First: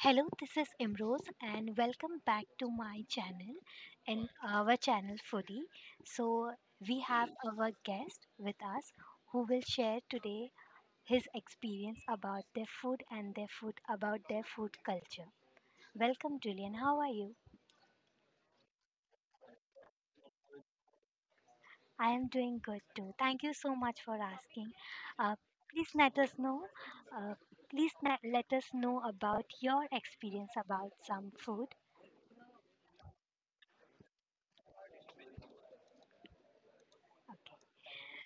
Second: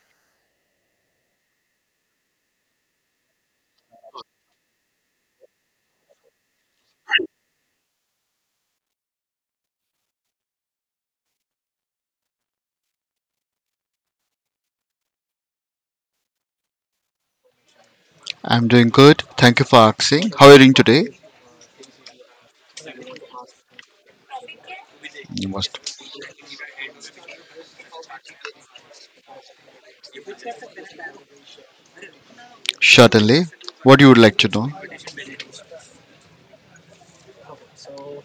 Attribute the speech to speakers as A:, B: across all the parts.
A: Hello, this is Imrose, and welcome back to my channel and our channel Foodie. So, we have our guest with us who will share today his experience about their food and their food about their food culture. Welcome, Julian. How are you?
B: I'm doing good. Thank you for asking. How are you doing today?
A: I am doing good too. Thank you so much for asking. Uh,
B: You must.
A: please let us know. Uh, Let us know about your experience about some food.
B: Certainly. What you would like to know?
A: Okay?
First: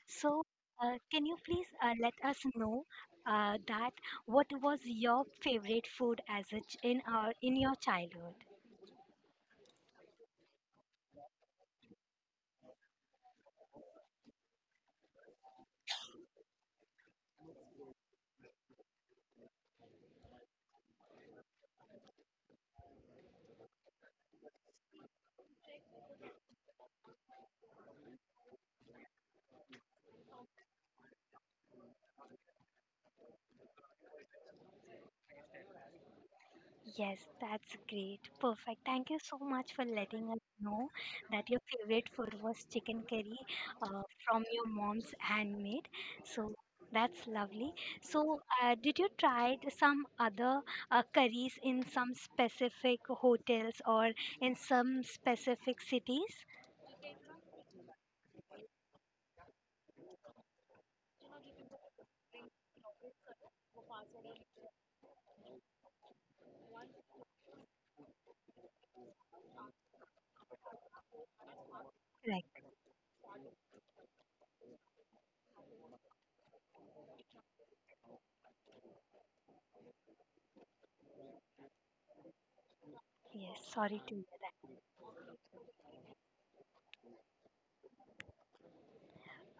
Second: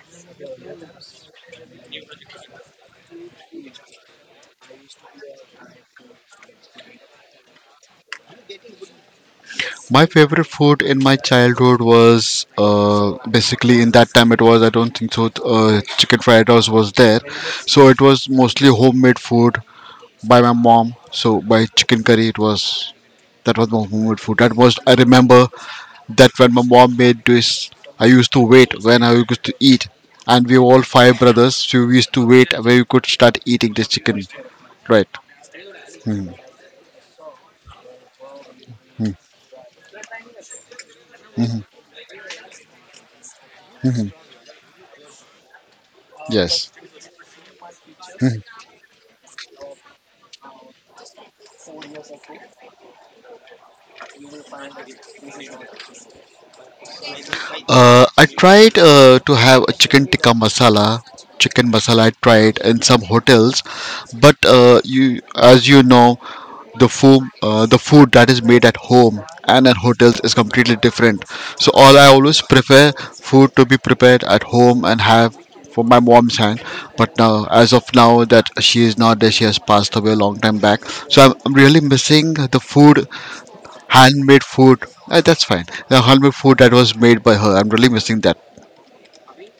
A: So, can you please let us know that what was your favorite food as a in our in your childhood?
B: My favorite food in my childhood was, basically in that time, it was I don't think so chicken fried rice was there, so it was mostly homemade food by my mom. So by chicken curry, it was that was my homemade food. That was I remember that when my mom made this, I used to wait when I used to eat. And we were all five brothers, so we used to wait where we could start eating the chicken. Right. Hmm.
A: Yes, that's great. Perfect. Thank you so much for letting us know that your favorite food was chicken curry, from your mom's handmade. So
B: Yes.
A: that's lovely. So, did you try some other curries in some specific hotels or in some specific cities?
B: I tried to have a chicken tikka masala. Chicken masala I tried in some hotels, but you, as you know, the food that is made at home and at hotels is completely different. So all I always
A: Correct.
B: prefer food to be prepared at home and have from my mom's hand. But now, as of now, that she is not there, she has passed away a long time back. So I'm really missing the food,
A: Yes, sorry to hear
B: handmade
A: that.
B: food. That's fine. The handmade food that was made by her. I'm really missing that.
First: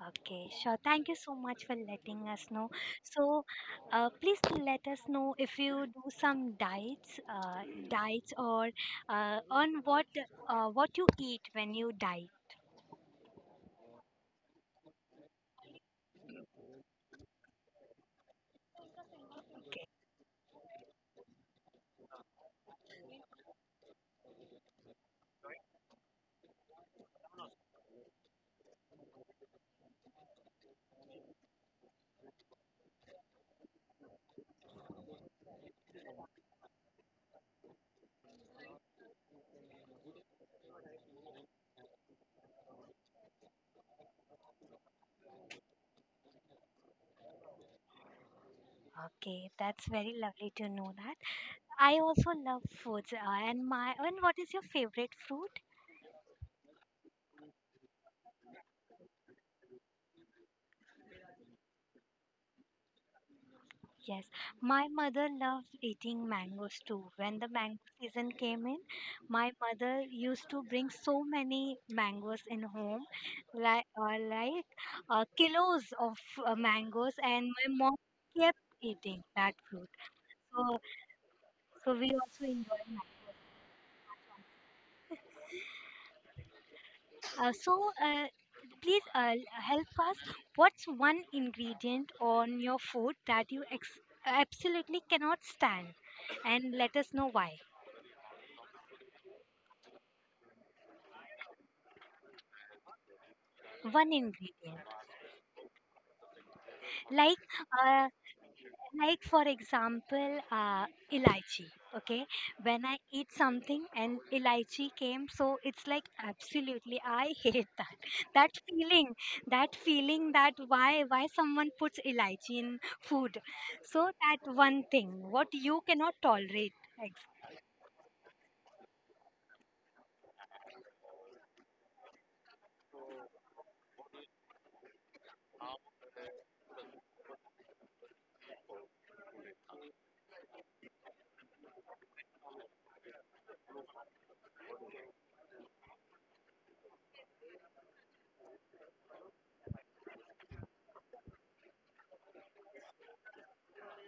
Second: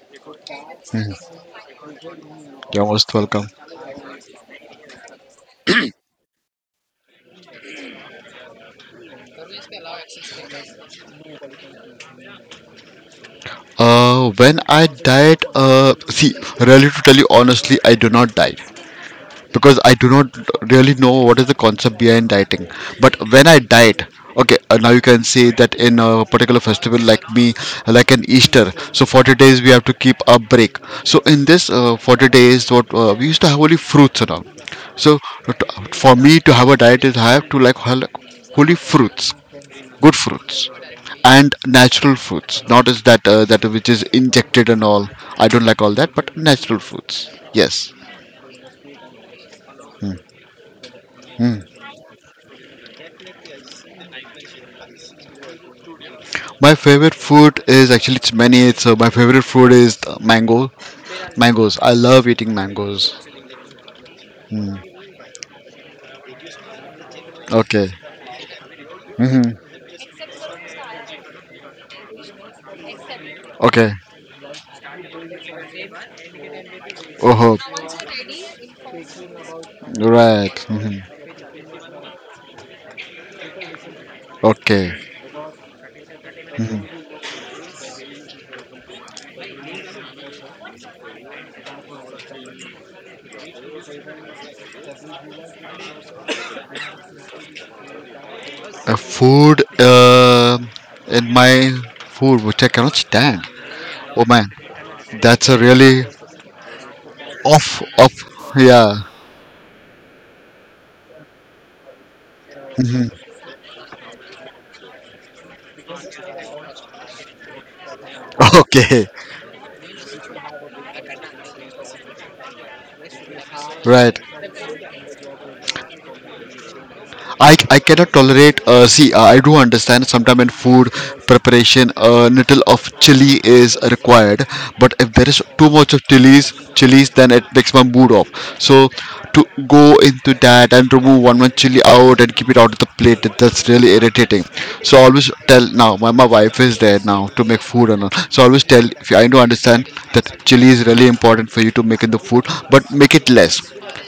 A: Okay, sure. Thank you so much for letting us know.
B: You're most
A: So,
B: welcome.
A: please let us know if you do some diets, diets or on what you eat when you diet.
B: When I diet, see, really to tell you honestly, I do not diet, because
A: Okay,
B: I do not really know what is the concept behind dieting. But when I diet, okay, now you can say that in a particular festival like me, like an Easter, so 40 days we have to keep a break. So in this 40 days, what we used to have only fruits around. So t- for me to have a diet is I have to like holy fruits, good fruits, and natural fruits, not as that that which is injected and all. I don't like all that, but natural fruits, yes.
A: okay, that's very lovely to know that. I also love foods. And what is your favorite fruit?
B: My favorite food is, actually, it's many. So my favorite food is the mango, mangoes. I love eating mangoes.
A: Yes, my mother loved eating mangoes too. When the mango
B: Okay.
A: season came in, my
B: Mm-hmm.
A: mother used to bring so many mangoes in home, like
B: Okay.
A: kilos of mangoes, and
B: Oh,
A: my mom kept eating that fruit.
B: right.
A: So,
B: Hmm.
A: so we also enjoy mangoes.
B: Okay.
A: Uh, so, uh, please help us. What's one ingredient on your food that you absolutely cannot stand, and let us know why.
B: A food. In my food, which I cannot stand.
A: One
B: Oh man,
A: ingredient.
B: that's a really
A: like
B: off
A: uh,
B: off. Yeah.
A: like for example, elaichi, okay, when I eat something and elaichi came, so it's like absolutely I hate that that
B: Okay.
A: feeling, that feeling that why someone puts elaichi in food. So
B: Right.
A: that one thing, what you cannot tolerate, ex-
B: I cannot tolerate. See, I do understand sometimes in food preparation, a little of chili is required. But if there is too much of chilies, then it makes my mood off. So to go into that and remove one chili out and keep it out of the plate, that's really irritating. So I always tell now, my wife is there now to make food and all, so I always tell, if you, I do understand that chili is really important for you to make in the food, but make it less,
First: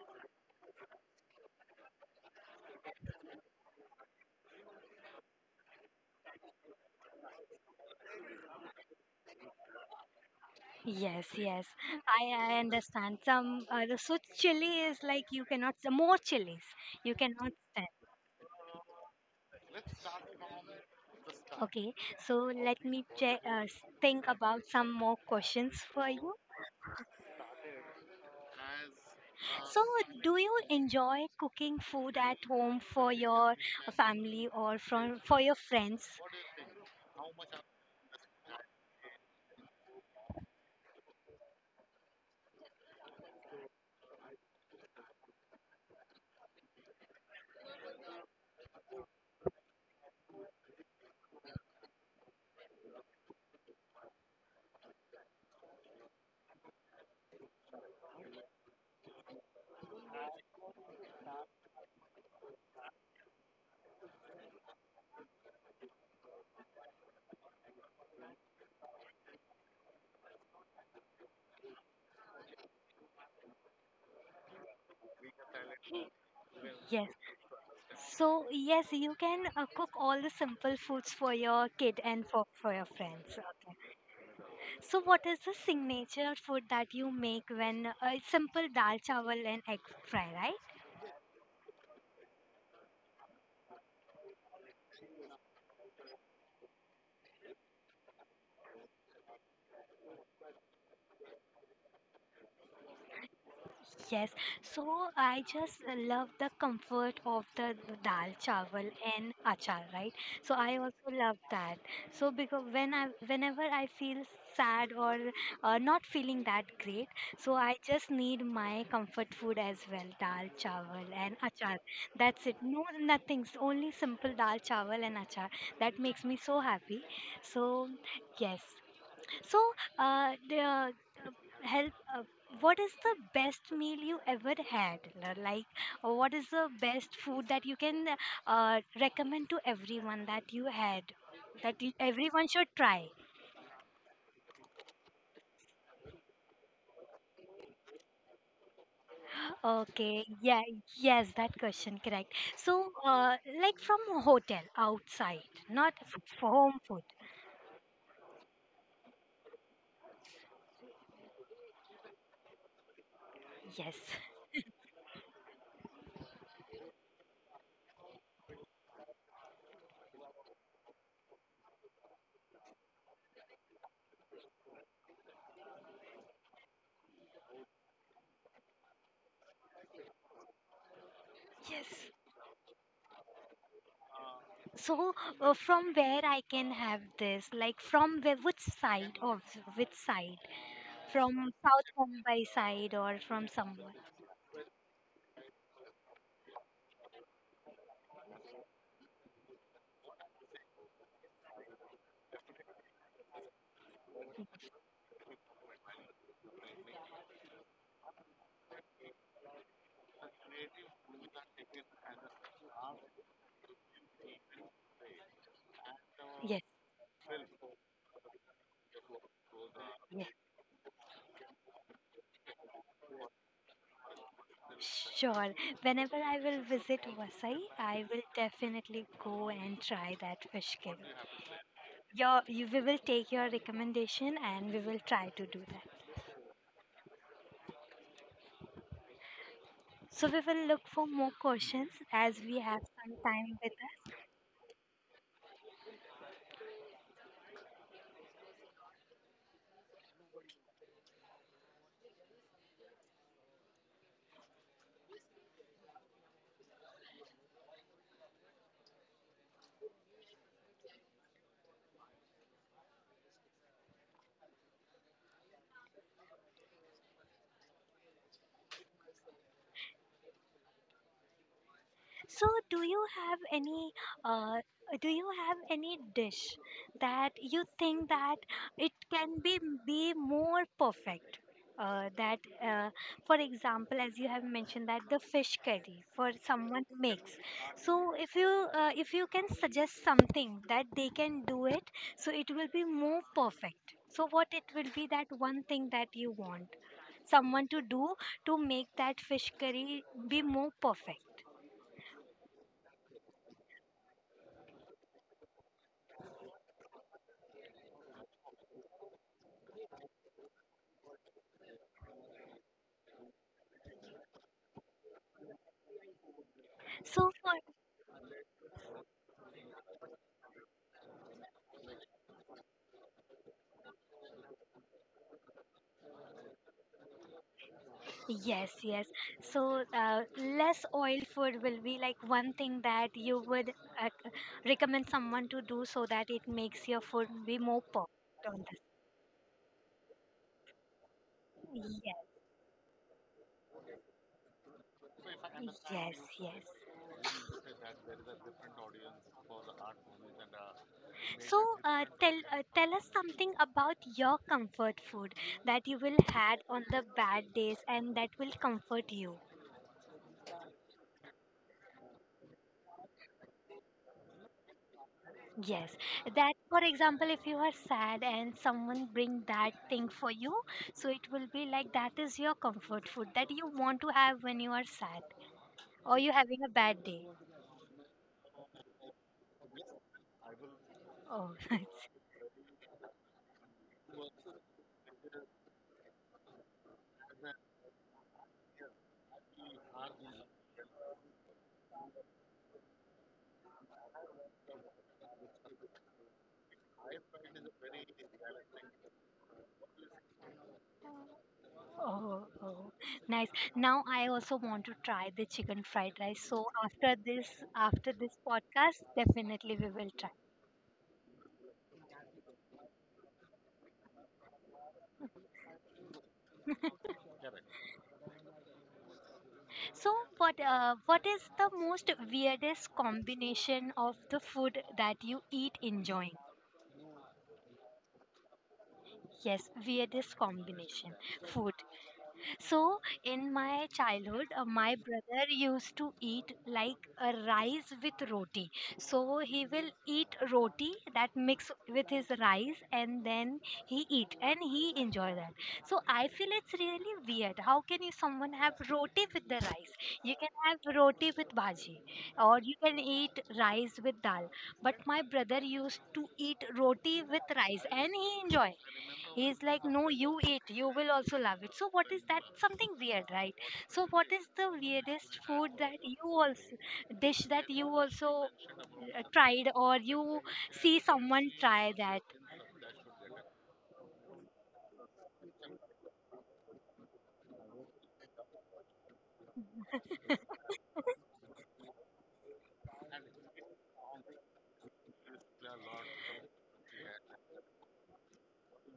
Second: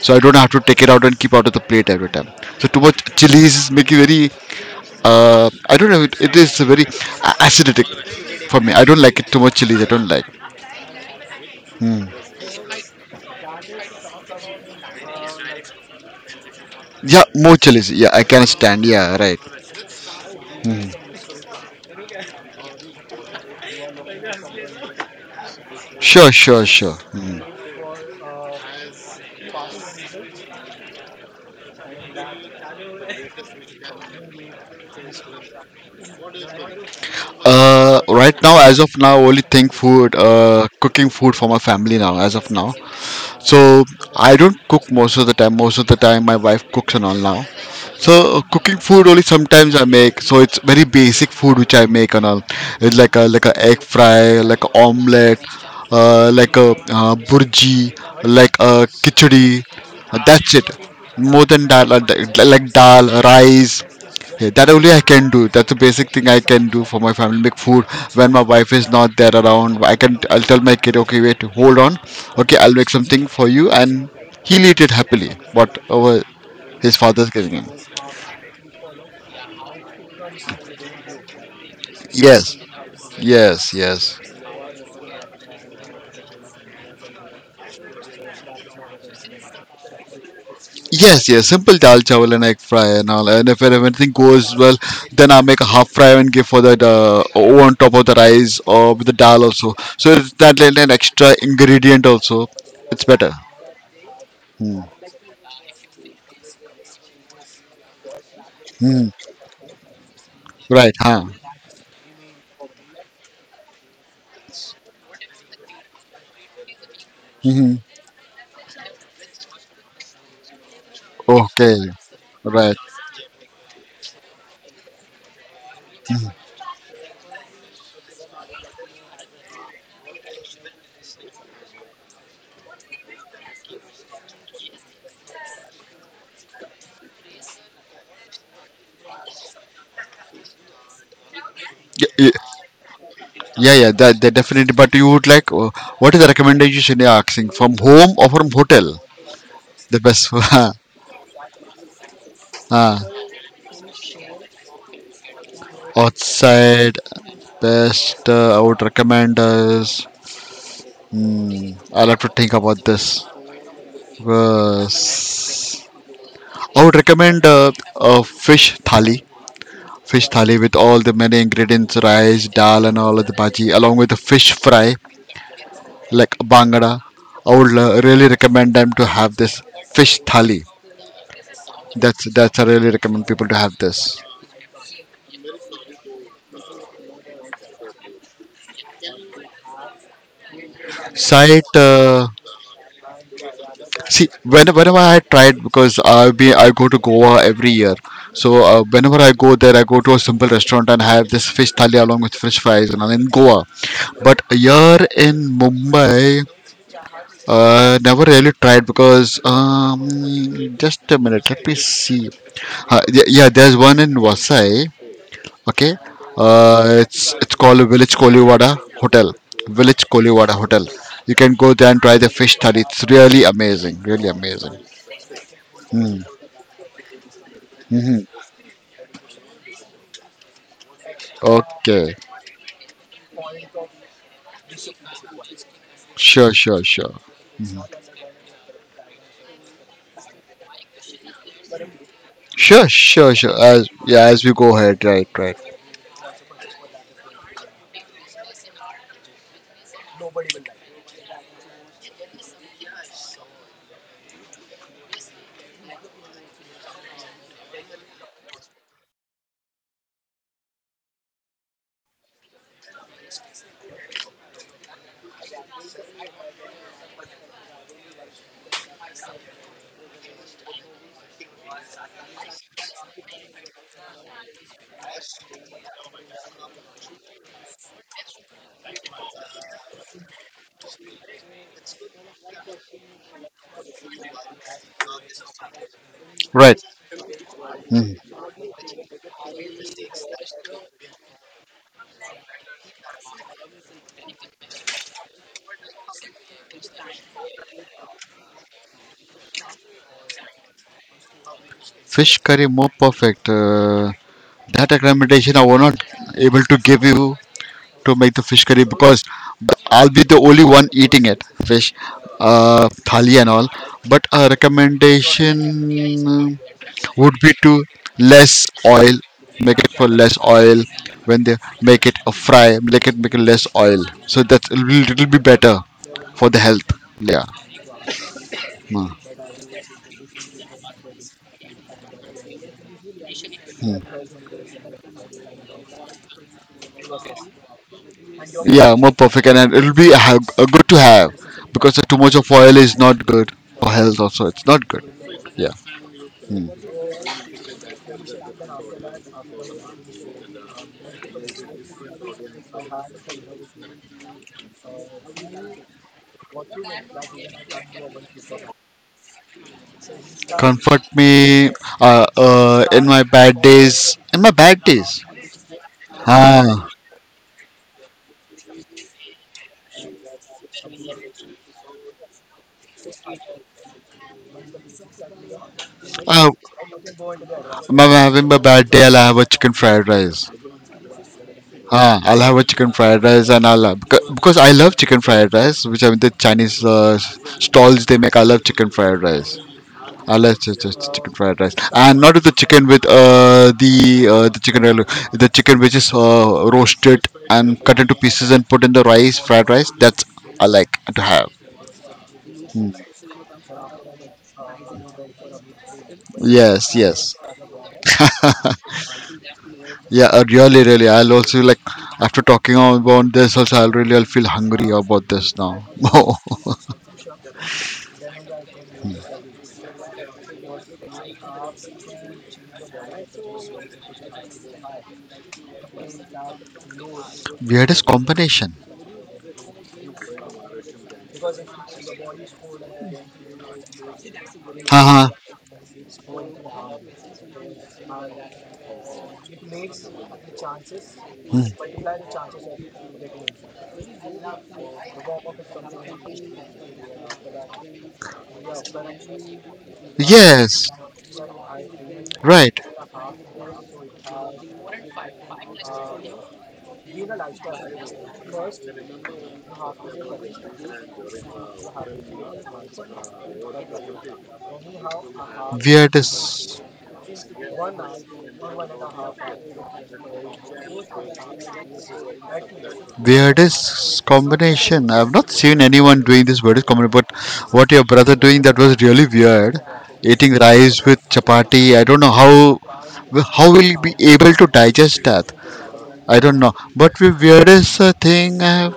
B: so I don't have to take it out and keep out of the plate every time. So too much chilies is making very, I don't know, it is very acidic for me. I don't like it. Too much chilies I don't like.
A: yes, yes,
B: Hmm.
A: I, I understand. Some, the so chili is like you cannot, the more chilies you
B: Yeah,
A: cannot
B: more
A: stand.
B: chilies, yeah, I can stand. Yeah, right.
A: Okay, so let me check, think about some more questions for
B: Sure,
A: you.
B: sure, sure. Hmm.
A: So, do you enjoy cooking food at home for your family or from for your friends?
B: Right now, as of now, only think food, cooking food for my family now, as of now. So I don't cook most of the time. Most of the time, my wife cooks and all now. So cooking food only sometimes I make. So it's very basic food which I make and all. It's like a egg fry, like a omelette, like a burji, like a khichdi. That's it. More than that, like dal, rice. Yeah, that only I can do. That's the basic thing I can do for my family. Make food when my wife is not there around. I can. I'll tell my kid, okay, wait, hold on. Okay, I'll make something for you, and he'll eat it happily. Whatever his
A: Yes.
B: father's giving him.
A: So, yes, you can cook all the simple foods for your kid and
B: Yes,
A: for your friends.
B: yes,
A: Okay.
B: yes.
A: So, what is the signature food that you make when it's simple dal chawal and egg fry, right?
B: Yes, yes, simple dal chawal and egg fry and all. And if everything goes well, then I make a half fry and give for that over on top of the rice or with the dal also. So it's that like an extra ingredient also. It's better.
A: Yes, so I just love the comfort of the dal chawal
B: Hmm.
A: and achar, right? So I
B: Right,
A: also
B: huh?
A: love that. So because when I, whenever I feel sad or not feeling that great, so I
B: Mhm.
A: just need my comfort food as well, dal chawal and achar.
B: Okay,
A: That's it.
B: right.
A: No, nothing. Only simple dal chawal and achar. That makes me so happy. So yes, so, the help. What is the best meal you ever had? What is the best food that you can recommend to everyone that you had, that you,
B: Y- y-
A: everyone should try?
B: Yeah, yeah, that definitely. But you would like, what is the recommendation you're asking? From home or from hotel? The
A: Okay,
B: best.
A: yeah, Yes, that question correct. So,
B: Uh,
A: like from a hotel outside, not for home
B: outside,
A: food.
B: best. I would recommend us. Hmm, I'll have to think about this.
A: Yes,
B: Uh, s- I would recommend a fish thali. Fish thali with all the many ingredients, rice, dal, and all of the bhaji, along with the fish fry like Bangada. I would really recommend them to have this fish thali.
A: yes.
B: That's I really recommend people to have this.
A: So, from where I can have this? Like from where, which side or which side? From
B: Sight.
A: South Mumbai side or from somewhere?
B: See, when, whenever I tried, because I go to Goa every year, so whenever I go there, I go to a simple restaurant and have this fish thali along with fish fries and all in Goa. But here in Mumbai, never really tried because just a minute. Let me see. Yeah, there's one in Vasai. Okay,
A: Yes,
B: it's called Village Koliwada Hotel. Village
A: yes,
B: Koliwada Hotel. You can go there and try the fish thali. It's really amazing, really amazing.
A: sure. Whenever I will visit Vasai, I will
B: Mm-hmm.
A: definitely go and try that fish curry.
B: Okay,
A: We will take your recommendation and we will try to do that.
B: sure, sure, sure,
A: So we will look for more questions as we have
B: sure,
A: some
B: sure, sure.
A: time with
B: As
A: us.
B: yeah, as we go ahead, right, right,
A: So, do you have any uh, do you have any dish that you think that it can be more perfect? Uh, that, uh, for example, as you have mentioned, that the fish curry for
B: right.
A: someone makes. So, if you can suggest something that they can do it, so it will be more perfect. So, what it will be, that one thing that you want someone to do to make that fish curry be more perfect?
B: Fish curry more perfect. That recommendation I was not able to give you to make the fish curry, because I'll be the only one eating it, fish, thali and all. But a recommendation uh,
A: So
B: would
A: for
B: be to less oil, make it for less oil when they make it a fry, make it less oil. So that will, it'll be little bit better for the health. Yeah,
A: yes, yes.
B: mm.
A: So less oil food will be like one thing that you would uh, recommend someone to do so that it makes your food be more perfect on this.
B: Yeah, more perfect, and it'll be good to have, because too much
A: Yes.
B: of oil is not good for health. Also, it's not good. Yeah.
A: Yes, yes. So, tell us something about your comfort food that you will had on the bad days and that will comfort you.
B: Comfort me, in my bad days. In my bad days.
A: Yes, that for
B: Ah,
A: example, if you are sad and someone bring that thing for you, so it will be like that is your comfort food that you want to have when you are sad or you're
B: uh,
A: having a bad day.
B: I'm having my bad day. I'll have a chicken fried rice.
A: Oh, nice.
B: Ah, I'll have a chicken fried rice, and I'll have, because I love chicken fried rice, which I mean the Chinese stalls they make. I love chicken fried rice. I love chicken fried rice, and not with the chicken, with the chicken, the chicken which is roasted and cut into pieces and put in the rice fried rice. That's I like to have.
A: Oh, oh, nice. Now I also want to try the chicken fried rice. So
B: Yes, yes.
A: after this podcast, definitely we will
B: Yeah,
A: try.
B: really, really. I'll also like after talking about this. Also, I'll really I'll feel hungry about this now.
A: So what is the most weirdest combination of the food that you eat enjoying?
B: Weirdest combination.
A: Yes, weirdest combination food. So in my childhood, my
B: Uh
A: brother
B: huh.
A: used to eat like a rice with roti. So he will eat roti that mix with his rice and then he eat and he enjoy that. So I feel it's really weird. How can you, someone have roti with the rice? You can
B: Yes.
A: have roti with bhaji or you
B: Right.
A: can eat rice with dal. But my brother used to eat roti with rice and he enjoy, he's like, no, you eat, you will also love it. So what is that, something weird, right? So what is the weirdest food that you also,
B: Weirdest.
A: dish that you also tried or you see someone try that.
B: Weirdest combination. I've not seen anyone doing this weirdest combination, but what your brother doing, that was really weird. Eating rice with chapati. I don't know how will he be able to digest that. I don't know. But the weirdest thing I have,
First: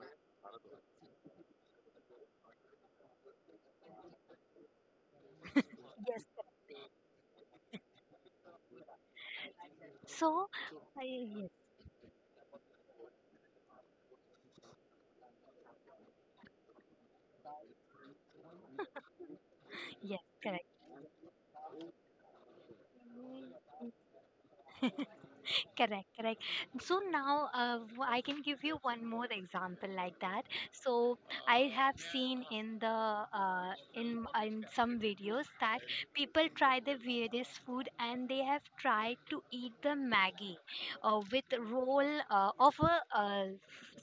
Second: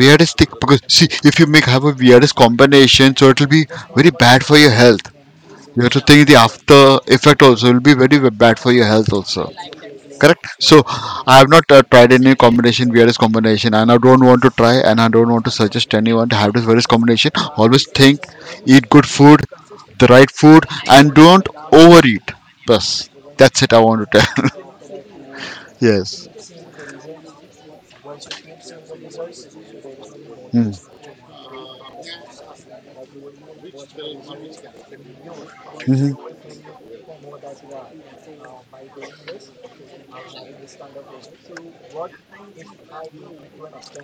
B: weirdest thing, because see, if you make have a weirdest combination, so it'll be very bad for your health. You have to
A: Yes.
B: think the after effect also will be very bad for your health also. Correct,
A: so
B: so I have
A: yes,
B: not tried any combination, weirdest combination, and I don't want to try, and I don't want to suggest anyone to have this weirdest combination. Always think, eat good food, the
A: yes,
B: right food,
A: correct
B: and don't overeat. Plus, that's it I want to tell.
A: correct
B: Yes.
A: correct. So now I can give you one more example like that.
B: Mm-hmm.
A: So I have seen in the uh, in in some videos that
B: Mm-hmm.
A: people try the weirdest food and they have tried to eat the maggie with roll of a, uh,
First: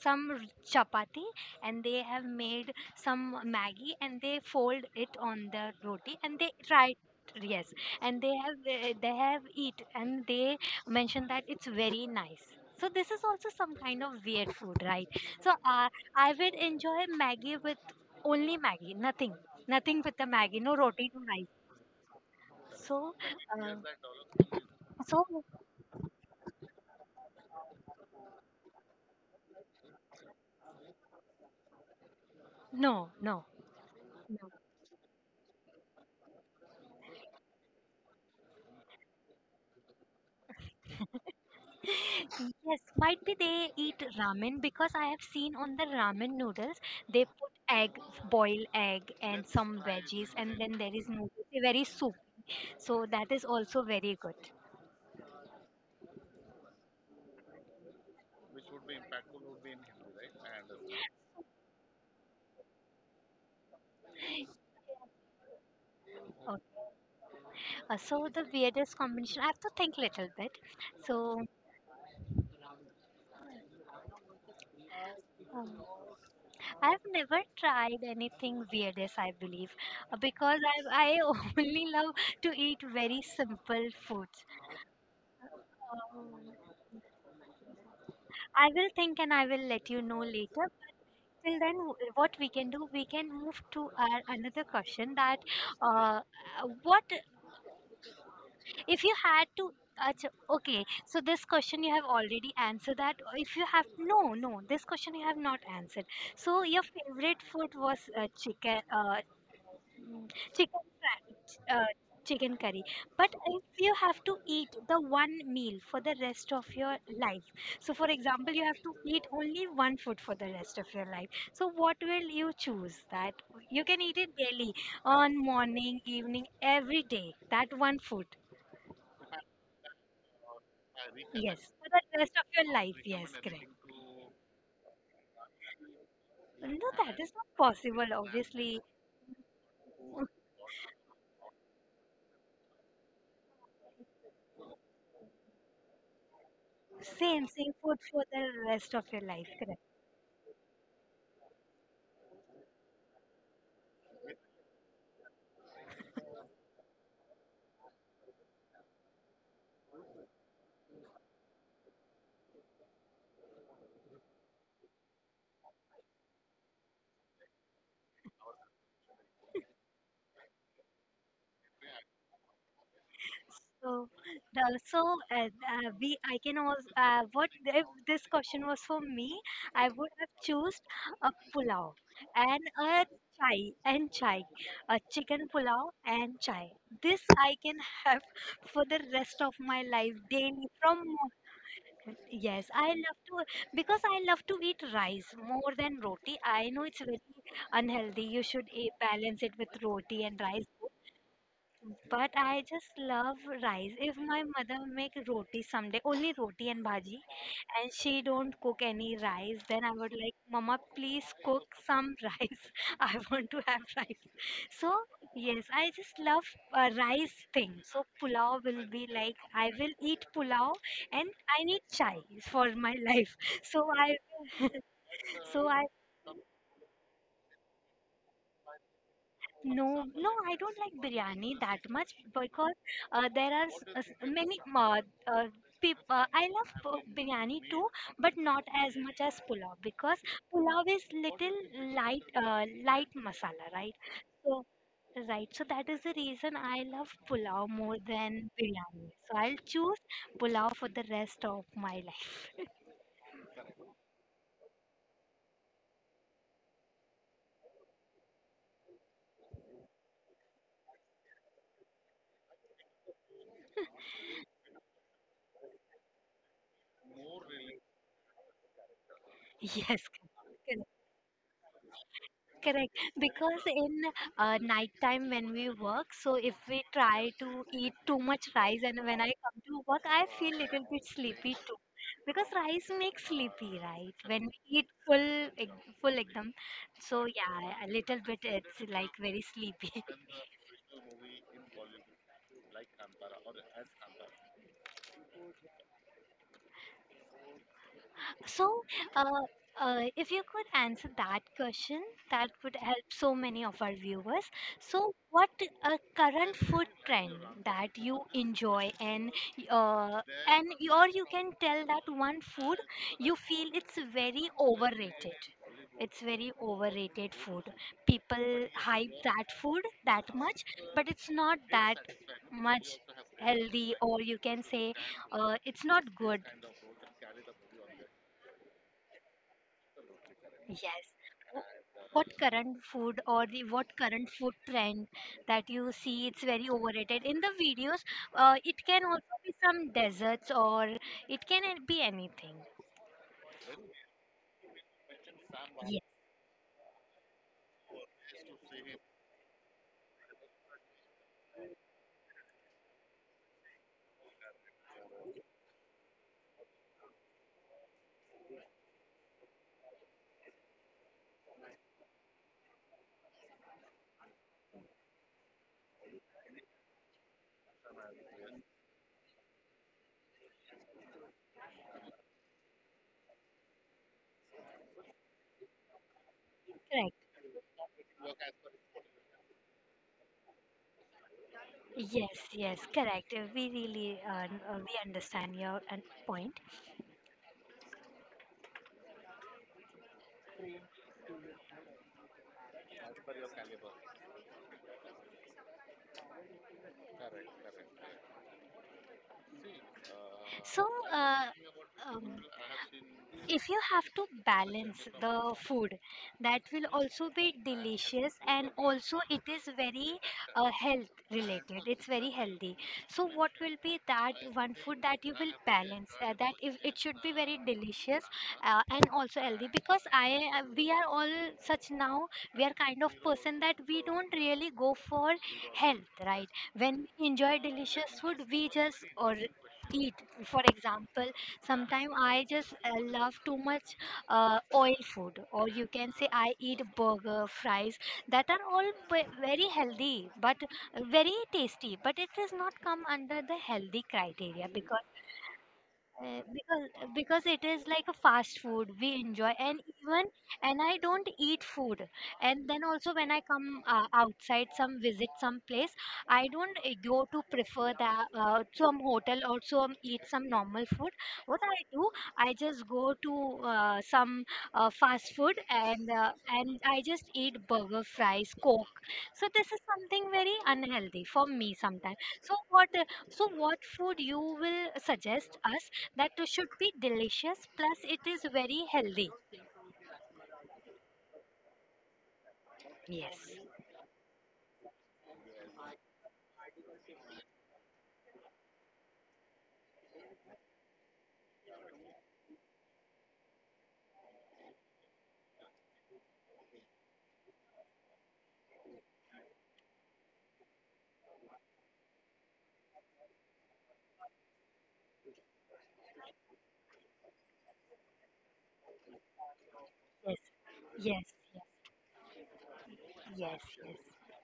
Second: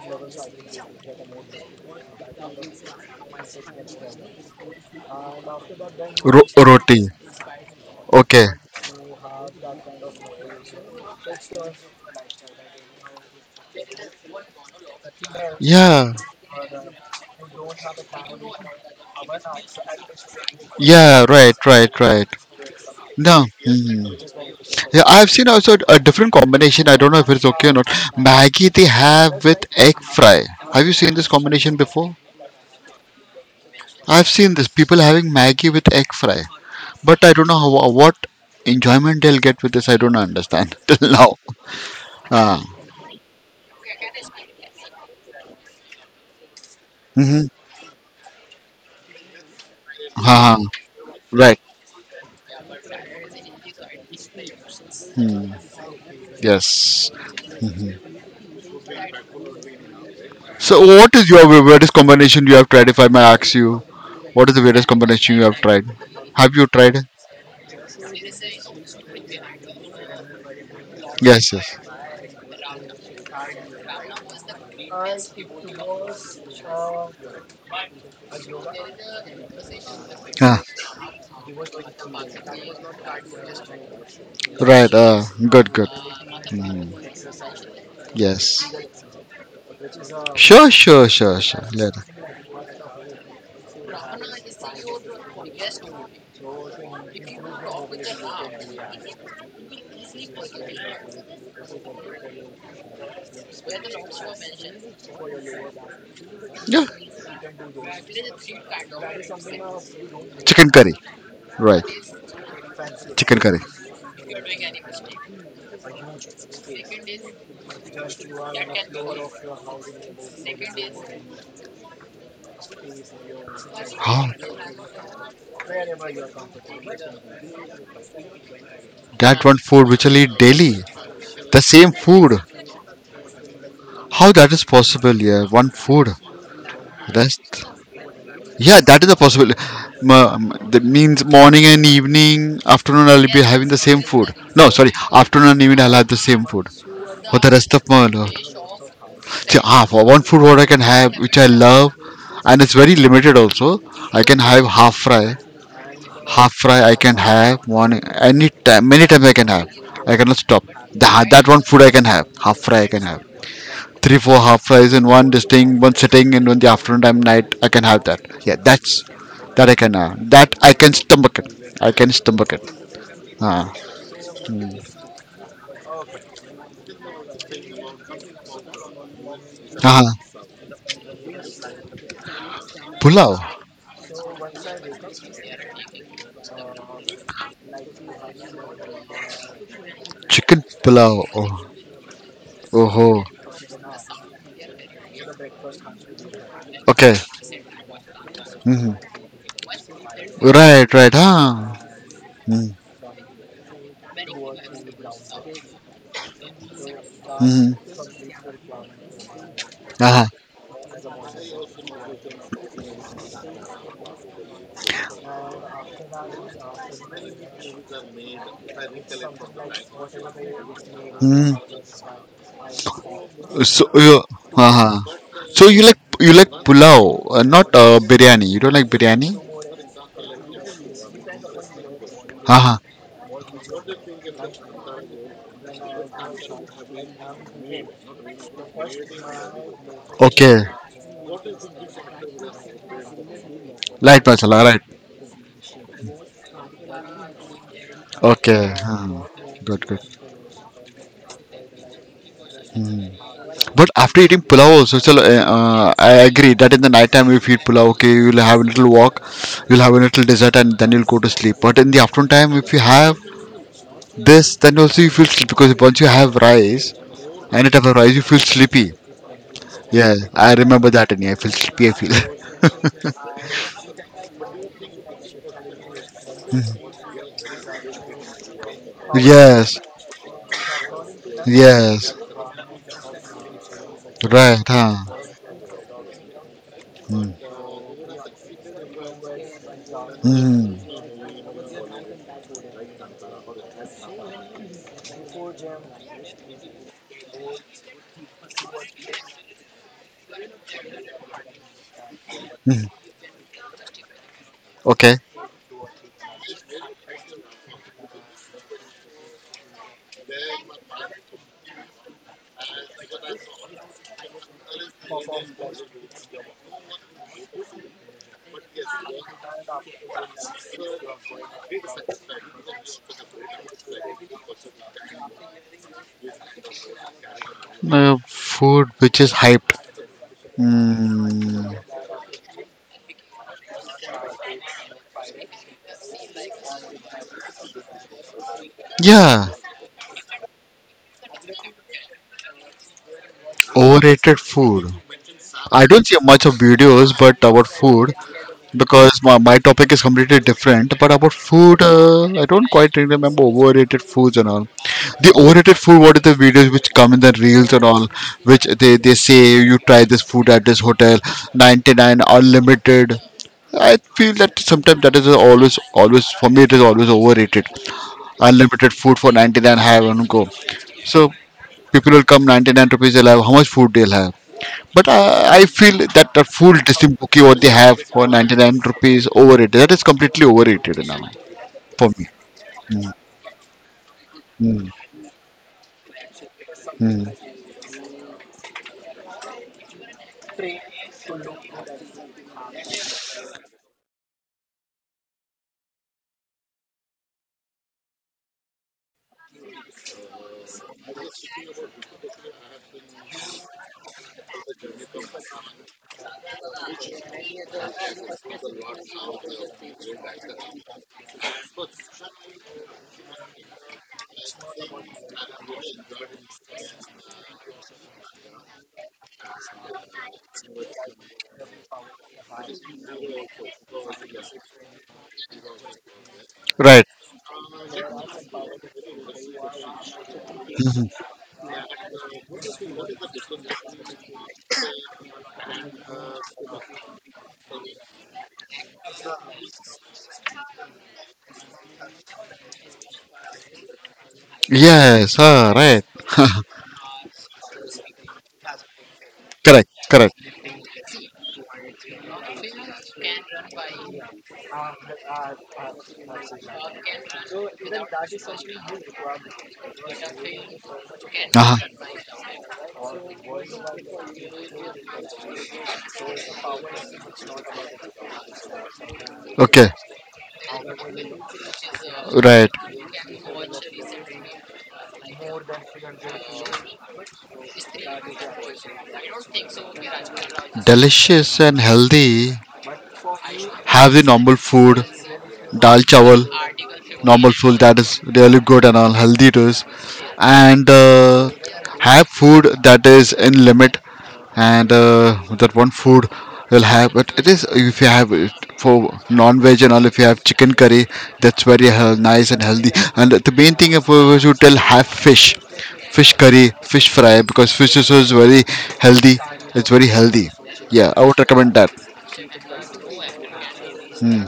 A: some r- chapati, and they have made some maggie and they fold it on the roti and
B: Ro-
A: they try.
B: roti.
A: Yes, and
B: Okay.
A: they have eat and they mentioned that it's very nice. So this is also some kind of weird food, right? So
B: Yeah.
A: I would enjoy Maggie with only Maggie, nothing, nothing with the Maggie, no roti, no
B: Yeah,
A: rice.
B: right, right, right.
A: So,
B: No,
A: uh,
B: mm. Yeah,
A: so
B: I've seen also a different combination. I don't know if it's okay or not. Maggi they have with egg fry. Have you seen this combination before?
A: no, no,
B: I've
A: no.
B: seen this people having Maggi with egg fry, but I don't know how, what enjoyment they'll get with this. I don't understand till now. Ah,
A: Yes, might be they eat ramen, because I have seen on the ramen noodles they
B: mm-hmm.
A: put egg, boil egg, and some veggies, and
B: Ah,
A: then there is noodles, a
B: right.
A: very soup. So that is also very good.
B: Hmm. Yes. So, what is your weirdest combination you have tried? If I may ask you, what is the weirdest combination you have tried? Have
A: Okay.
B: you tried?
A: So the weirdest combination. I have to think a little bit. So
B: Yes, yes.
A: um, I've never tried anything weirdest, I believe, because
B: Ah.
A: I only love to eat very simple foods.
B: Right. Good. Good.
A: Um,
B: Mm, yes.
A: I will think and I will let you know later.
B: Sure.
A: But
B: Sure. Sure.
A: till
B: Sure.
A: then,
B: Later.
A: what we can do, we can move to our another question. That uh, what If you had to, okay, so this question you have already answered that. If you have, no, no, this question you have not answered. So your
B: Yeah.
A: favorite food was chicken, mm,
B: Chicken
A: chicken,
B: curry.
A: fri- uh,
B: Right.
A: chicken curry. But
B: Chicken curry.
A: if you have to eat the one meal for the rest of your life, so for example, you have to eat only one food for the rest of your life. So what will you choose? That you can eat it
B: How
A: daily, on morning, evening, every day. That one food.
B: that one food which I eat daily. The
A: Yes, for
B: same
A: the
B: food.
A: rest of your life. Yes, recommend correct.
B: How that is possible? Yeah. One food.
A: No, you, that and is not
B: Rest.
A: possible, and
B: Yeah.
A: obviously.
B: That is a possibility. That means morning and evening, afternoon I'll be having the same food. No, sorry. Afternoon and evening I'll have the same food for
A: Same,
B: the rest
A: same
B: of
A: food
B: my
A: for
B: life.
A: the rest of your life,
B: So,
A: correct?
B: ah, for one food what I can have, which I love, and it's very limited also. I can have half fry. Half fry I can have one any time, many times I can have. I cannot stop. That one food I can have. Half fry I can have. Three, four half fries in one this thing, one sitting, and one the afternoon time, night I can have that. Yeah, that's that I can have. That I can stomach it. I can stomach it. Ah,
A: So, the, so I can also, what if this question was for me, I would
B: ah,
A: have chosen a pulao and a
B: pulao,
A: chai, a chicken pulao and chai. This I can have for the rest of my life
B: chicken
A: daily from,
B: pulao. Oh,
A: yes, I love
B: oh,
A: to, because I love to eat rice more than roti. I know it's
B: okay.
A: very unhealthy. You should eat,
B: Hmm.
A: balance it with roti and rice.
B: Right, right. Huh?
A: But I
B: Mm.
A: just love rice. If my mother make roti someday, only roti and bhaji,
B: Mm.
A: and she don't cook any rice, then I would
B: Ah.
A: like, Mama, please cook some rice. I want to have rice. So yes, I just love rice thing. So pulao will be like I will eat pulao, and
B: Mm.
A: I need chai for my life.
B: So
A: So I
B: you. Ah. So
A: so
B: you
A: I
B: like you like pulao, not biryani. You don't like biryani.
A: No, no, I don't like biryani that much because
B: Ah.
A: there are s- s- many uh, people. I love biryani too, but not as much as pulao because
B: Okay.
A: pulao is little light, light masala, right?
B: Light masala.
A: So,
B: Right.
A: right. So that is the reason I love pulao more than
B: Okay.
A: biryani.
B: Hmm.
A: So I'll
B: Good. Good.
A: choose pulao for the rest of my life.
B: Hmm. But after eating pulao also, so, I agree that in the night time if you eat pulao, okay, you'll have a little walk, you'll have a little dessert, and then you'll go to sleep. But in the afternoon time, if you have this, then also you feel sleep, because once you have rice, any type of rice, you feel sleepy.
A: Yes,
B: Yeah, I remember that. And I feel sleepy. I
A: correct,
B: feel.
A: because in nighttime when we work, so if we try to eat too much rice, and when I come
B: Yes.
A: to work, I feel little bit sleepy too,
B: Yes.
A: because rice makes sleepy, right? When
B: Right.
A: we eat
B: Huh.
A: full, full ekdam, so yeah, a little bit it's like very sleepy.
B: Mm-hmm.
A: So, uh, if you could answer that question, that would help so many of our viewers. So,
B: Okay.
A: what a current food trend that you enjoy, and uh, or you can tell that one food you feel it's very overrated. It's very overrated food. People hype that food that much, but it's not that much healthy, or you can say it's not good.
B: Food which is hyped.
A: Yes.
B: Mm,
A: What current food trend that you see it's very overrated in the videos, it can also
B: yeah.
A: be some desserts or it can be anything.
B: Overrated food. I
A: Yes,
B: don't see much of videos, but about food. Because my topic is completely different, but about food, I don't quite remember overrated foods and all. The overrated food, what are the videos which come in the reels and all, which they say you try this food at this hotel, 99 unlimited. I feel that sometimes, that is always always for me. It is always overrated. Unlimited food for 99, have and go. So people will come, 99 rupees they'll have, how much food they'll have. But I feel that the full
A: correct.
B: Disney bookie what they have for 99 rupees overrated. That is completely overrated now for me.
A: Yes, yes, correct. We really
B: Mm,
A: we understand your point.
B: mm.
A: So, uh, um, if you have to balance the food that will also be delicious and also it is very health related, it's very healthy, so what will be that one food that you will balance, that if it should be very delicious and also healthy, because I we are all such now. We are kind of person that we don't really go for health, right? When
B: Right.
A: we enjoy delicious food we just or eat. For example, sometimes I just love too much oil food, or you can say I eat burger, fries that are all very healthy but very tasty, but it does not come under the healthy criteria, because
B: Yes. Huh, right.
A: uh, because because it is like a fast food we enjoy, and
B: Correct.
A: even
B: Correct.
A: and I don't eat food. And then also when I come outside, some visit some place, I don't go to prefer that some hotel or some eat some normal food. What
B: uh
A: I do, I just go to some fast food, and and I just eat burger fries coke. So this is
B: Okay.
A: something very unhealthy for me sometimes. So
B: Right.
A: what so, what food you will suggest us that should be delicious plus it is very healthy?
B: Delicious and healthy.
A: Yes,
B: Have the normal food. Dal chawal. Normal food, that is really good and all, healthy to us, and have food that is in limit, and that one food will have. But it is, if you have it for non-veg and all, if you have chicken curry, that's very nice and healthy. And the main thing, if you should tell, have fish, fish curry, fish fry, because fish is very healthy. It's very
A: yes,
B: healthy. Yeah, I
A: yes,
B: would
A: yes,
B: recommend that.
A: yes.
B: Hmm.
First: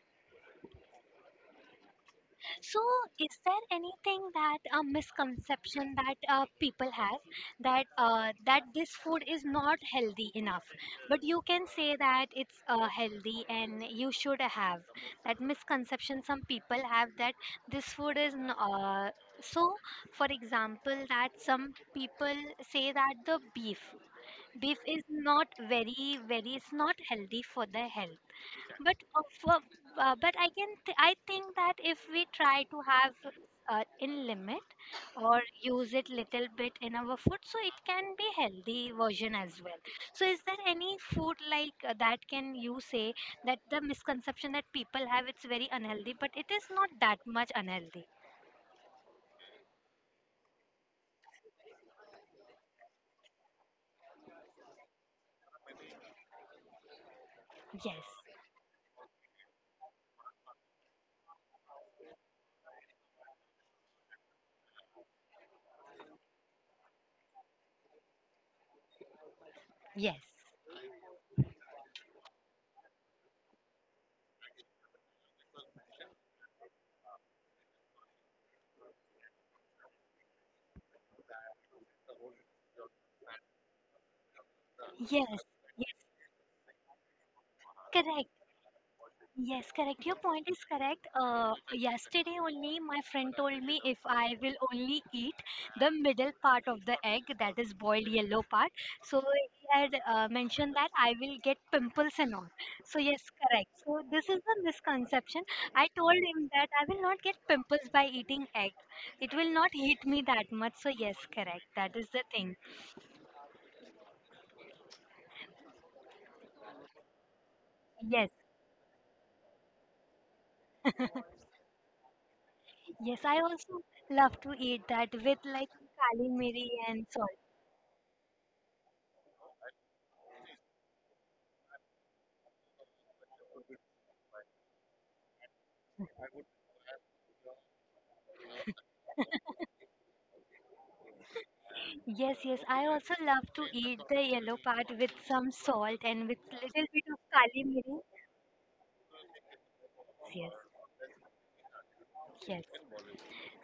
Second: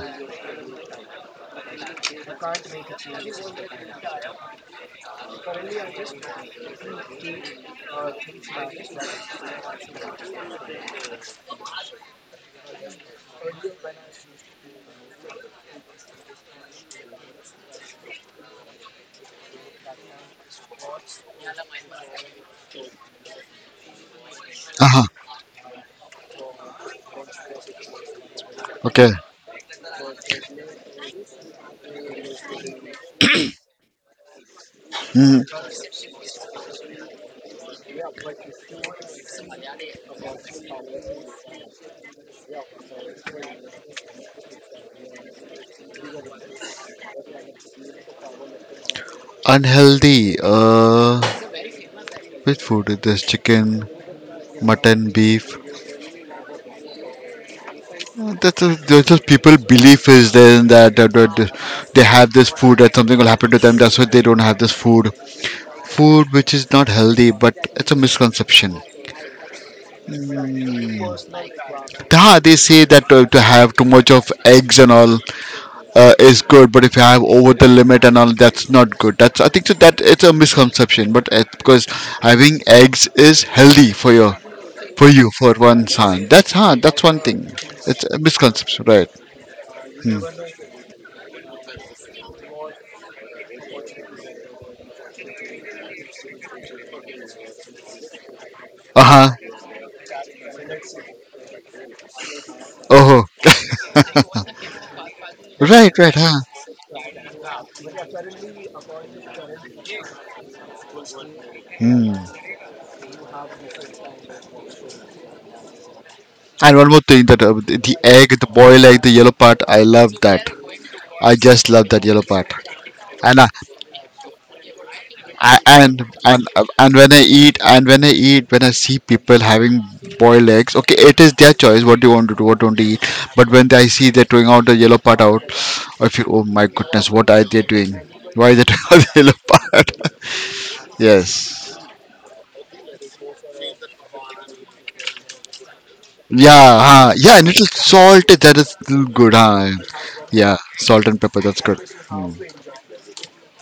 A: So, is there anything that a misconception that people have, that that this food is not healthy enough, but you can say that it's healthy and you should have. That misconception some people have, that this food is so for example that some people say that the beef, beef is
B: Uh-huh.
A: not very it's not healthy for the health, but
B: Okay.
A: for, but I can I think that if we try to have in limit or
B: Hmm.
A: use it little bit in our food, so it can be healthy version as well. So is there any food like, that can you say that the misconception that people have, it's very unhealthy but it is not that much unhealthy?
B: Unhealthy, which food? There's chicken, mutton, beef.
A: yes
B: That's that's just people belief is there in that, that they have this food, that something will happen to them. That's why they don't have this food. Food which is not healthy, but it's a misconception.
A: yes
B: They say that, to have too much of eggs and all, is good, but if you have over the limit and all, that's not good. That's, I think so, that it's a misconception, but because having eggs is healthy for you
A: yes
B: for one
A: yes
B: son. That's one thing. It's a
A: correct
B: misconception, right?
A: Yes, correct. Your point is correct. Yesterday only, my friend told me if I will only eat the middle part of the egg, that is boiled yellow part.
B: Uh
A: So
B: huh.
A: he had mentioned that I will get pimples and all. So yes,
B: Oh,
A: correct. So this is the misconception. I
B: right,
A: told
B: right, huh?
A: him that I will not get pimples by eating egg. It will not hit me that much. So yes, correct. That is
B: Hmm.
A: the thing.
B: And one more thing, that the
A: Yes,
B: egg, the boiled egg, the yellow part, I love that. I just love that yellow part.
A: yes. I
B: And
A: also love to eat that with
B: I,
A: like kali miri
B: and
A: and so.
B: when I see people having boiled eggs, okay, it is their choice what they want to do, what don't they eat. But when I see they're throwing out the yellow part out, I feel, oh my goodness, what are they doing? Why are they throwing out the yellow part? Yes.
A: Yes, yes. I also love to eat the yellow part with some salt and with
B: Yeah,
A: little bit
B: huh.
A: of
B: Yeah, and
A: kali
B: little
A: mirch.
B: salt, that is still good, huh?
A: Yes,
B: Yeah, salt and pepper, that's good. Hmm.
A: yes.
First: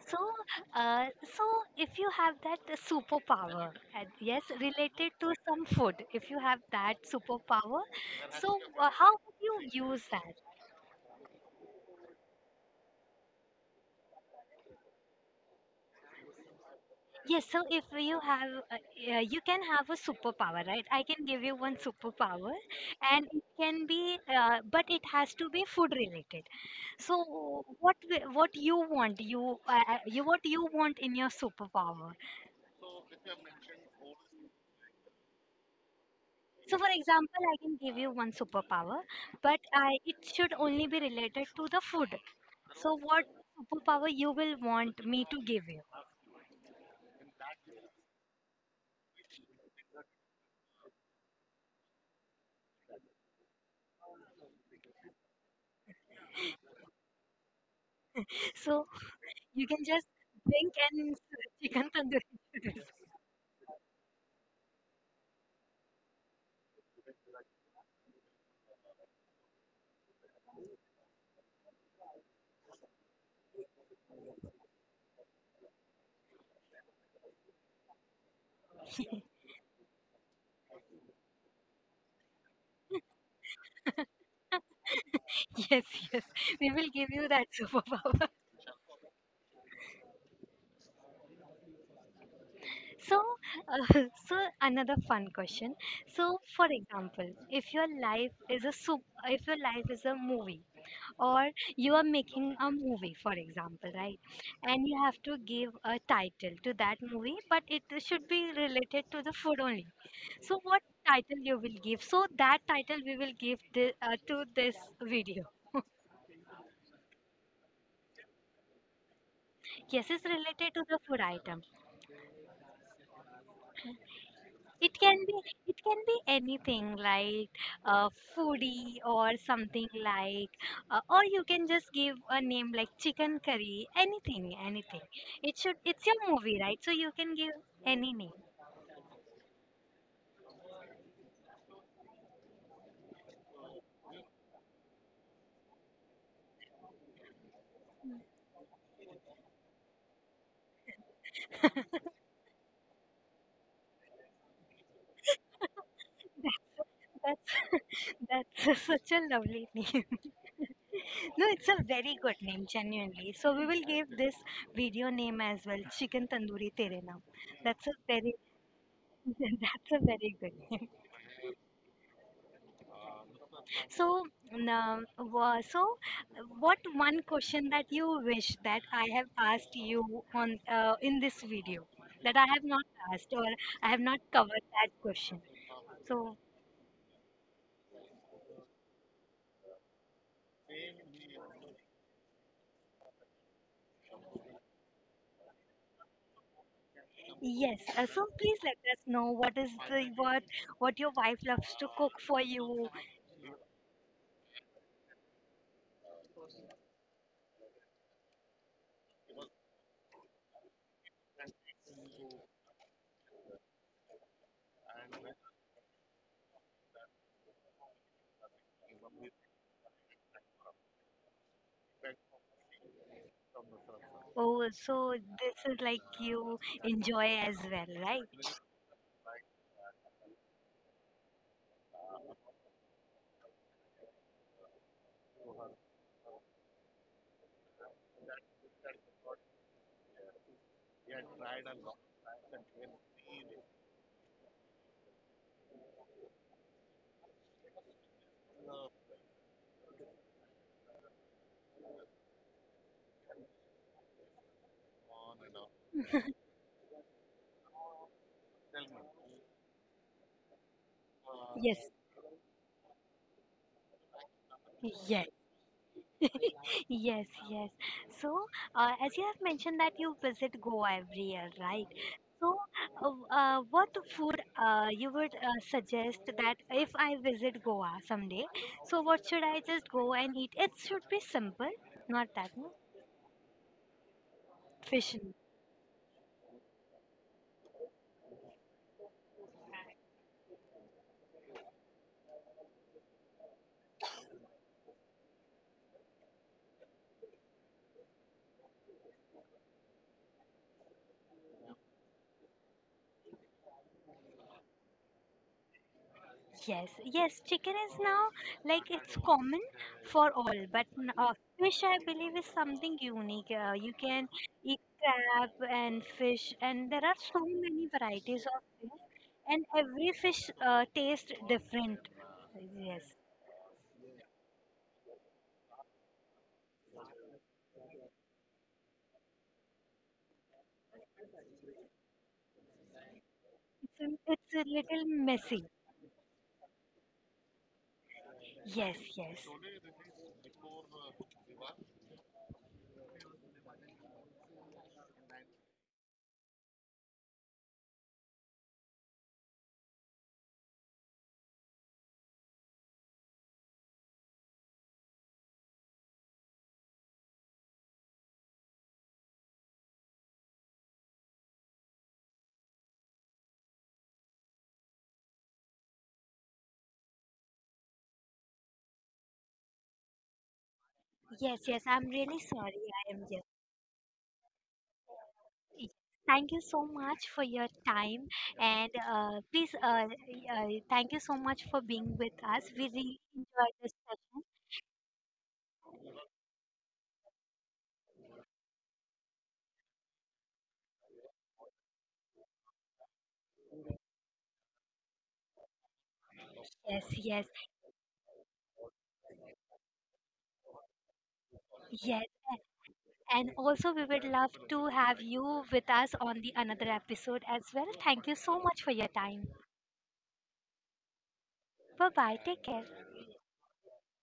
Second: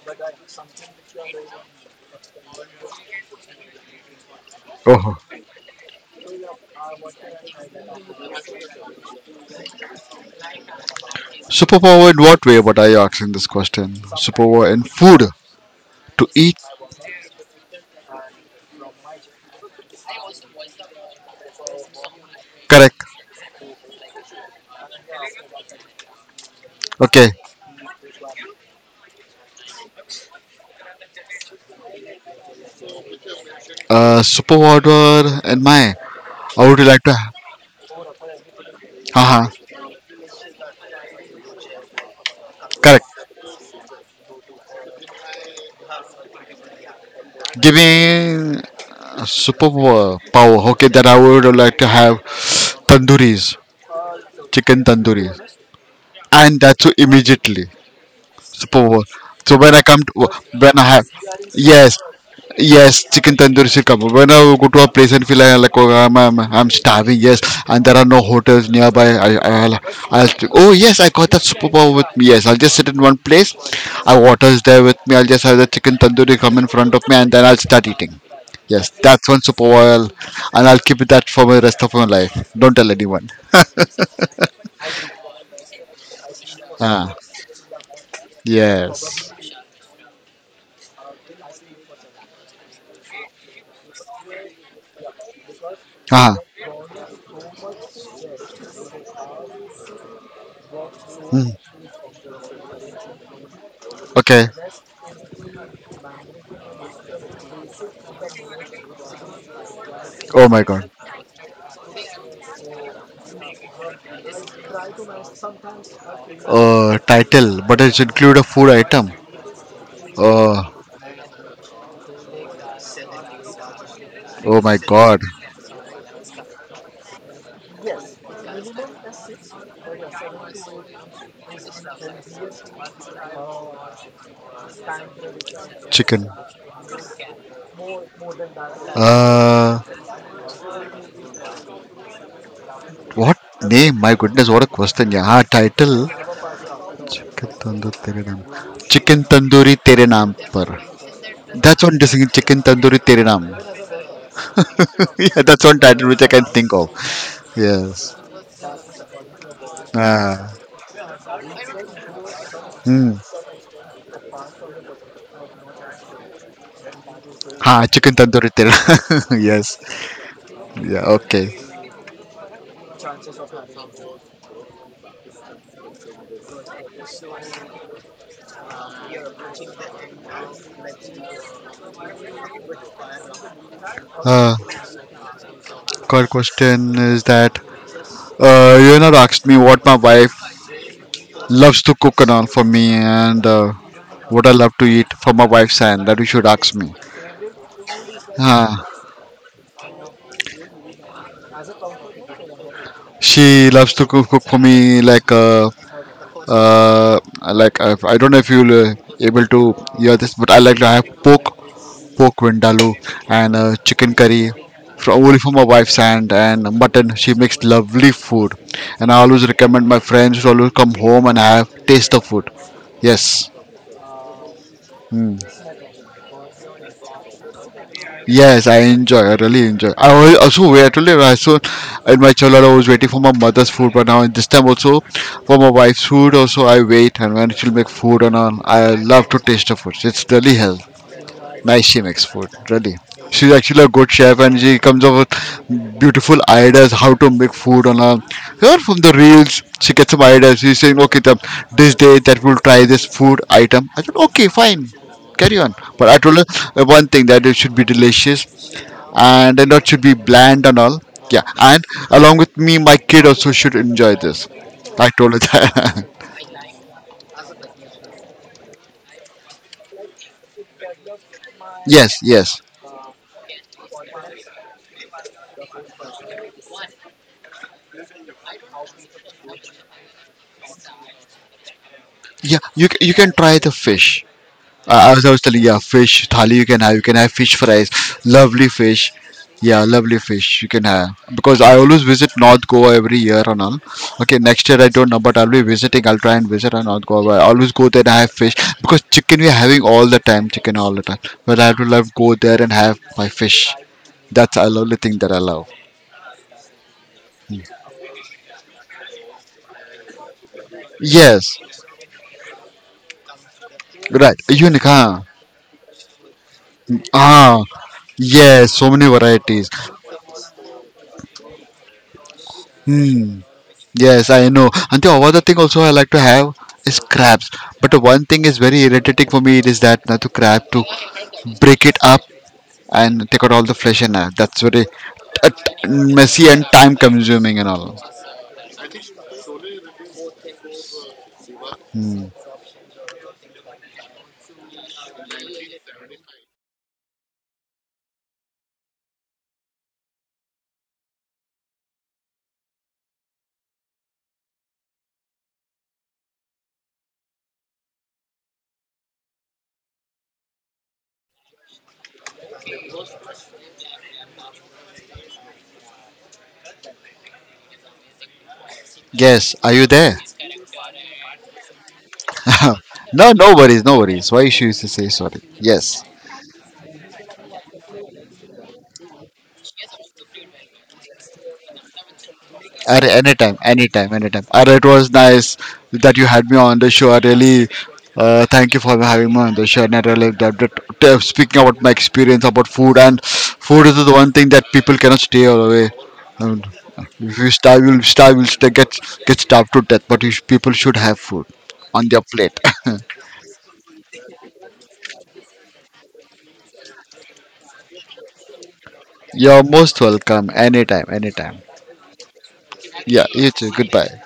A: So, uh, so if you have that superpower, and yes, related
B: Oh.
A: to some food, if you have that superpower, so how would you use that?
B: Superpower in what way? What are you asking this question? Superpower in food to eat,
A: Yes, so if you have, you can have a superpower, right? I can give you one superpower,
B: correct?
A: and it can be, but it has to be food related.
B: Okay.
A: So, what you want, you what you want in your superpower.
B: Super what were and my. I
A: So,
B: would you
A: for
B: like to.
A: example, I can give you one superpower,
B: Uh-huh.
A: but I, it should only be related to the food. So,
B: Correct.
A: what superpower you will want me to give you?
B: Give me a super power. Okay, that I would like to have tandoori's, chicken tandoori's, and that's immediately.
A: So,
B: Super Bowl. So
A: you
B: when I
A: can
B: come
A: just
B: to when
A: think
B: I have
A: and chicken
B: Yes.
A: tandoori.
B: Yes, chicken tandoori should come. When I go to a place and feel like, oh, I'm starving, yes, and there are no hotels nearby. Oh, yes, I got that Super Bowl with me. Yes, I'll just sit in one place, I water's there with me, I'll just have the chicken tandoori come in front of me, and then I'll start eating. Yes, that's one Super Bowl, and I'll keep that for my rest of my life. Don't tell anyone.
A: Yes, yes, we will give
B: Ah,
A: you that superpower.
B: yes.
A: So, uh, so another fun question.
B: Ah,
A: So, for example, if your life is a soup, if your life is a movie, or
B: mm,
A: you are making a movie, for example, right?
B: okay.
A: And you have to give a title to that movie, but it should be related to the food only.
B: Oh
A: So,
B: my
A: what
B: god.
A: title you will give? So that title we will give the, to this video.
B: Title, but it include a food item.
A: Yes, it's
B: Uh,
A: related to the food item.
B: oh my
A: It can
B: god,
A: be, it can be anything like, uh, foodie or something like, or you can just give a name like chicken curry, anything, anything. It should, it's your
B: chicken.
A: movie, right? So you can give any name.
B: Uh, what name? My goodness, what a question. Yeah, title. Chicken tandoori tere naam. Chicken tandoori tere naam par. That's one distinct chicken tandoori tere naam. Yeah, that's one title which I
A: That's
B: can think of. Yes.
A: that's that's such a lovely name.
B: Ah.
A: No, it's a very good name
B: Hmm.
A: genuinely, so we will give this video name as well, chicken tandoori tere naam.
B: Ha,
A: That's a
B: chicken
A: very
B: tandoori tere. Yes.
A: that's a very good name.
B: Yeah. Okay.
A: So, so what one question that you wish that I have asked you on in this video, that I have not asked, or I have not
B: Uh,
A: covered that question.
B: Third
A: So
B: question is that. Asked me what my wife loves to cook and all for me, and what I love to eat for my wife's hand. That you should ask me.
A: yes, so please let
B: Uh,
A: us know what is the what your wife loves to cook for you.
B: she loves to cook for me, uh, like I don't know if you'll able to hear this, but I like to have pork vindaloo, and chicken curry, only for my wife's hand, and mutton. She makes lovely food, and I always recommend my friends to always come home and have taste the food. Yes.
A: Oh, so this is like you enjoy as well, right?
B: Yes, I enjoy. I really enjoy. I also wait. Really, I so in my childhood I was waiting for my mother's food, but now at this time also for my wife's food. Also, I wait, and when she'll make food and all, I love to taste the food. It's really healthy. Nice she makes food, really. She's actually a good chef, and she comes up with beautiful ideas how to make food on a her from the reels. She gets some ideas. She's saying, okay, this day that we'll try this food item. I said, okay, fine, carry on. But I told her, one thing, that it should be delicious and then not should be bland and all. Yeah, and
A: Yes,
B: along with me, my kid also should enjoy this. I
A: yes.
B: told her that.
A: Yes, yes. So, as you have mentioned that you visit Goa every year, right?
B: Yes,
A: So,
B: yes.
A: what food you would suggest that if I visit Goa someday, so what should I just go and eat? It should be simple, not
B: Yeah,
A: that much.
B: you, you can try the fish. I, I
A: Fish.
B: was I was telling, yeah, fish thali you can have. You can have fish fries, lovely fish. Yeah, lovely fish you can have, because I always visit North Goa every year and all. Okay, next year I don't know, but I'll be visiting. I'll try and visit on North Goa. I always go there and have fish, because chicken we are having all the time, chicken all the time. But I have to love go there and have my fish. That's a lovely thing that I love.
A: Yes, yes, chicken is now like it's common for all, but
B: Yes,
A: fish I believe is something unique. You can
B: right. Unique,
A: eat
B: huh?
A: crab and fish, and there are so
B: Ah,
A: many varieties of
B: yes, so
A: fish,
B: many
A: and
B: varieties.
A: every fish tastes different. Yes,
B: Hmm. Yes, I know. And the other thing also I like to have is crabs. But one thing is very irritating for me, it is that not to crab to break it up and take out all the flesh
A: it's
B: and all.
A: a, it's
B: That's
A: a
B: very
A: little
B: uh,
A: messy.
B: messy and time consuming and all.
A: Yes, yes,
B: Hmm. Yes, are you there?
A: yes. I'm really sorry. I am.
B: No, no worries, no worries. Why she used to say sorry?
A: Yes,
B: Yes.
A: thank you so much for your time, and please thank you so much for being with us. We
B: At
A: really
B: anytime,
A: enjoyed this
B: anytime,
A: session.
B: anytime. And it was nice that you had me on the show. I really thank you for having me on the show. And I really, speaking about my experience about food, and food is the one thing that people cannot stay away. And
A: Yes,
B: if
A: yes,
B: you starve. You'll stay, get starved to death. But people should have food on their
A: yes,
B: plate.
A: and also we would love to have you with us on the another episode as well. Thank you so much for your time.
B: You're most welcome. Anytime, anytime.
A: Bye bye. Take care.
B: Yeah, you too. Goodbye.